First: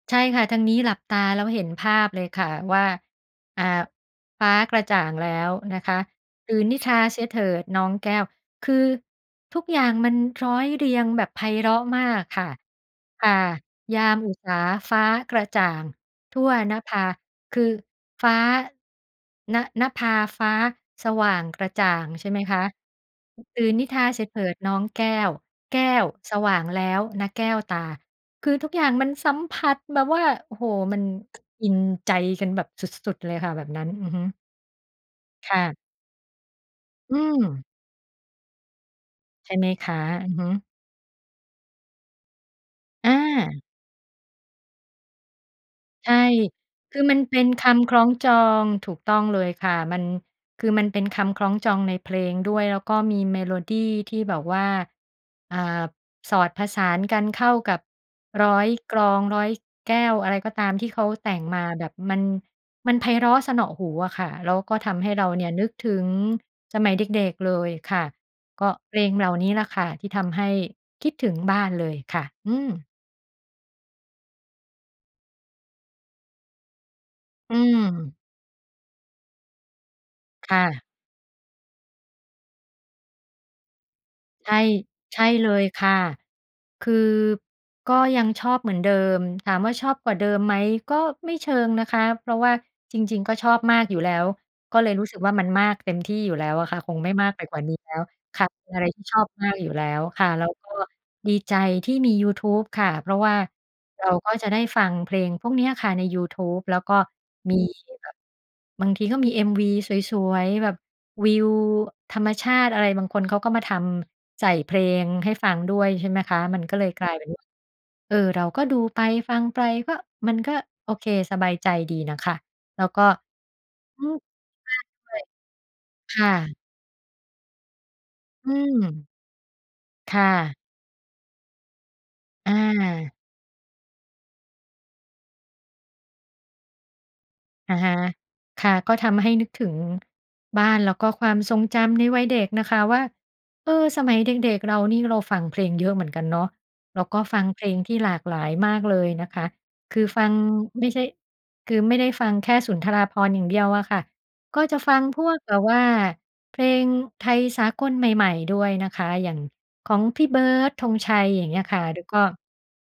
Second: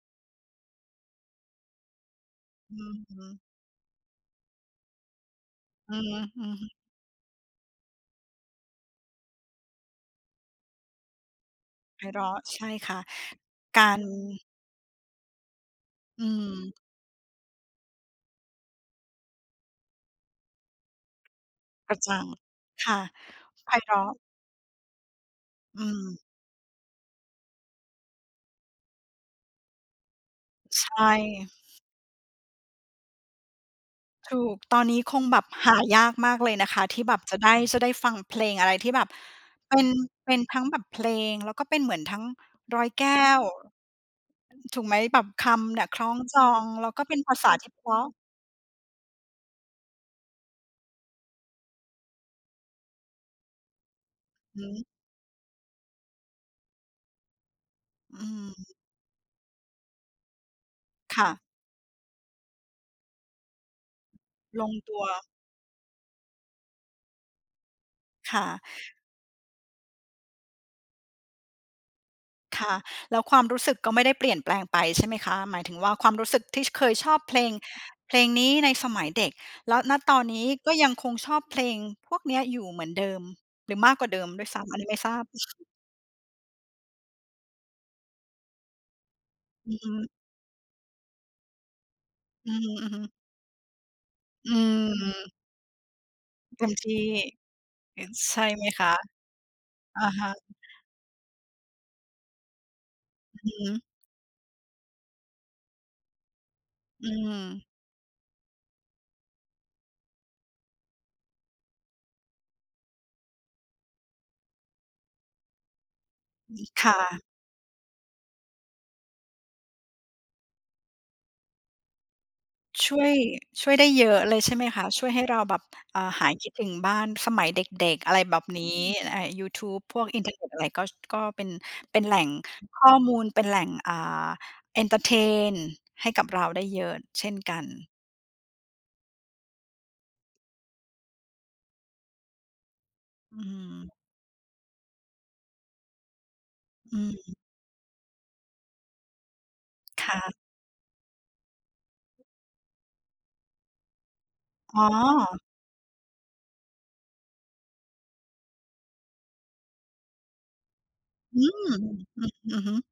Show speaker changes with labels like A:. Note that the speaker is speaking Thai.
A: ใช่ค่ะ ทางนี้หลับตาแล้วเห็นภาพเลยค่ะ
B: อื
A: ว่า
B: อฮึ
A: อ่า ฟ้ากระจ่างแล้วนะค
B: อื
A: ะ
B: อฮึ
A: ตื่น
B: ๆ
A: นิทราเสียเถิดน้องแก้ว คือทุกอย่างมันร้อยเรียงแบบไพเราะม
B: ไพ
A: า
B: เร
A: ก
B: าะ
A: ค่ะ
B: ใช่ค่ะ
A: ค่ะ
B: กา
A: ยา
B: ร
A: มอุสาฟ้ากระจ่าง
B: อื
A: ทั่ว
B: ม
A: นภา คือฟ้า น นภาฟ้าสว่างกระจ่า
B: กระ
A: ง
B: จ่า
A: ใช
B: ง
A: ่ไหมคะ
B: ค่ะ
A: ตื่
B: ไพ
A: นนิ
B: เร
A: ทรา
B: าะ
A: เสียเถิดน้องแก้ว แก
B: อื
A: ้ว
B: ม
A: สว่างแล้วนะแก้วตา คือทุกอย่างมันสัมผัสแบบว่า โอ้โฮ
B: ใช
A: มัน
B: ่
A: อินใจกันแบบสุด ๆ เลยค่ะแบบนั้น อือฮ
B: ถ
A: ึ
B: ูก ตอนนี้คงแบบ
A: ค่
B: ห
A: ะ
B: ายากมากเลยนะคะ ที่แ
A: อื
B: บบจะได้
A: อ
B: จะได้ฟังเพลงอะไรที่แบบ
A: ใช่ไหม
B: เป็
A: ค
B: น
A: ะ? อื
B: เป
A: อ
B: ็น
A: ฮึ
B: ทั้งแบบเพลง แล้วก็เป็นเหมือนทั้งร้อยแก
A: อ
B: ้ว
A: า
B: อือ ถูกไหม แบบคำเนี่ยคล้
A: ใช
B: อง
A: ่
B: จอง แล้ว
A: คื
B: ก็
A: อ
B: เป
A: มั
B: ็
A: น
B: นภ
A: เป
B: า
A: ็
B: ษ
A: น
B: าท
A: ค
B: ี่เพ
A: ำค
B: ร
A: ล
B: า
A: ้อ
B: ะ
A: งจอง ถูกต้องเลยค่ะ มัน คือมันเป็นคำคล้องจองในเพลงด้วย แล้วก็มีเมโลดีที่บอกว
B: อื
A: ่า
B: ม
A: อ่า สอดผสานกันเข้ากับ
B: อื
A: ร้อย
B: ม
A: กรองร้อยแก้ว อะไรก็ตามที่เขา
B: ค่
A: แต
B: ะ
A: ่งมาแบบมัน มันไพเราะเสนาะหูอะค่ะ แล้ว
B: ลง
A: ก็ท
B: ตั
A: ำ
B: ว
A: ให้เราเนี่ยนึกถึงสมัยเด็ก ๆ เลยค่ะ
B: ค่
A: ก
B: ะ
A: ็เพลงเหล่านี้แหละค่ะ ที่ทำให้คิดถึงบ้านเลยค่ะ อื
B: ค่ะ
A: ม
B: แล้วความรู้สึกก็ไม่ได้เปลี่ยนแปลงไปใช่ไหมคะ? หมายถึงว่า ความรู้สึกที่เคยชอบเพล
A: อ
B: ง
A: ื
B: เพ
A: ม
B: ลงนี้ในสมัยเด็ก แล้ว ณ ตอนนี้
A: ค่
B: ก็
A: ะ
B: ยังคงชอบเพลงพวกนี้อยู่เหมือนเดิม หรือมากกว่าเดิมด้
A: ใ
B: วย
A: ช
B: ซ
A: ่
B: ้ำ อันนี้ไม่ทร
A: ใช
B: า
A: ่
B: บ?
A: เลยค่ะ คือก็ยังชอบเหมือนเดิม ถามว
B: อ
A: ่
B: ื
A: า
B: อ
A: ช
B: ฮ
A: อบ
B: ึ
A: กว่าเดิมไหม ก็ไม่เชิงนะคะ เพราะว
B: อ
A: ่
B: ื
A: า
B: อ
A: จ
B: ฮึ ๆ
A: ริง ๆ ก็ชอบมากอยู่แล้ว
B: อื
A: ก็เลยรู้สึกว่
B: ม
A: า มันมากเต็มที่อยู่แล้ว
B: เต
A: อ
B: ็
A: ะ
B: ม
A: ค่ะ
B: ท
A: คง
B: ี่
A: ไม่มากไปกว่านี้แล้
B: ง
A: ว
B: ั้นใช
A: ค
B: ่
A: ่ะ เ
B: ไหม
A: ป็นอะ
B: ค
A: ไร
B: ะ?
A: ที่ชอบมากอยู่แล้
B: อ
A: ว
B: ะฮ
A: ค่ะ
B: ะ
A: แล้วก็ดีใจที่มียูทูบค่ะ เพราะว่า
B: อือฮึ
A: เราก็จะได้ฟังเพลงพวกเนี้ยค่ะในยูทูบ แล้วก็
B: อื
A: มี
B: ม
A: แบบ บางทีก็มี MV สวย ๆ แบบวิวธรรมชาติอะไร บางคนเขาก็มาทำใส่เพลงให้ฟังด้วย ใช่ไหมคะ
B: อื
A: มัน
B: ม
A: ก็เ
B: ค
A: ลย
B: ่
A: กลายเ
B: ะ
A: ป็น เออ เราก็ดูไปฟังไป ก็มันก็โอเคสบายใจดีนะคะ แล้ว
B: ช่
A: ก็
B: วย ช่วยได้
A: อ
B: เ
A: ื
B: ยอ
A: ม
B: ะเลยใช่ไหม
A: ม
B: ค
A: าก
B: ะ?
A: เล
B: ช่วยให้เราแบบ อ่า
A: ย ค
B: ห
A: ่
B: ายคิด
A: ะ
B: ถึงบ้านสมัยเด็ก ๆ อะไรแบบ
A: อื
B: นี้
A: อ
B: ไอยูทูบ พวก
A: ค
B: อิ
A: ่
B: นเทอร์เน็ต
A: ะ
B: อะไร ก็ ก็เป็น เป็นแหล่ง
A: อ
B: ข้อม
A: า
B: ูล เป็นแหล่ง อ่า เอนเทอร์เทนให้กับเราได้เยอะเช่นกั
A: อะ
B: น
A: ฮะ ค่ะ ก็ทำให้นึกถึงบ้าน แล้วก็ความทรงจำในวัยเด็กนะคะว่า
B: อื
A: เออ
B: ม
A: สมัยเด็ก ๆ เรานี่เราฟังเพลงเยอะเหมือนกันเนาะ แ
B: อ
A: ล
B: ื
A: ้วก็
B: ม
A: ฟังเพลงที่หลากหลายมากเลยนะคะ คือ
B: ค่
A: ฟัง
B: ะ
A: ไม่ใช่ คือไม่ได้ฟังแค่สุนทราภรณ์อย่างเดียวอะค่ะ ก็จ
B: อ
A: ะ
B: ๋
A: ฟังพวก
B: อ
A: แบบว่าเพลงไทยสากลใหม่ ๆ ด้วยนะคะ อย่างของพี่เบิร์ด ธงไชย
B: อ
A: อ
B: ื
A: ย่างเงี้
B: อ!
A: ยค่ะ ดูก
B: อ
A: ็
B: ืม อือฮึ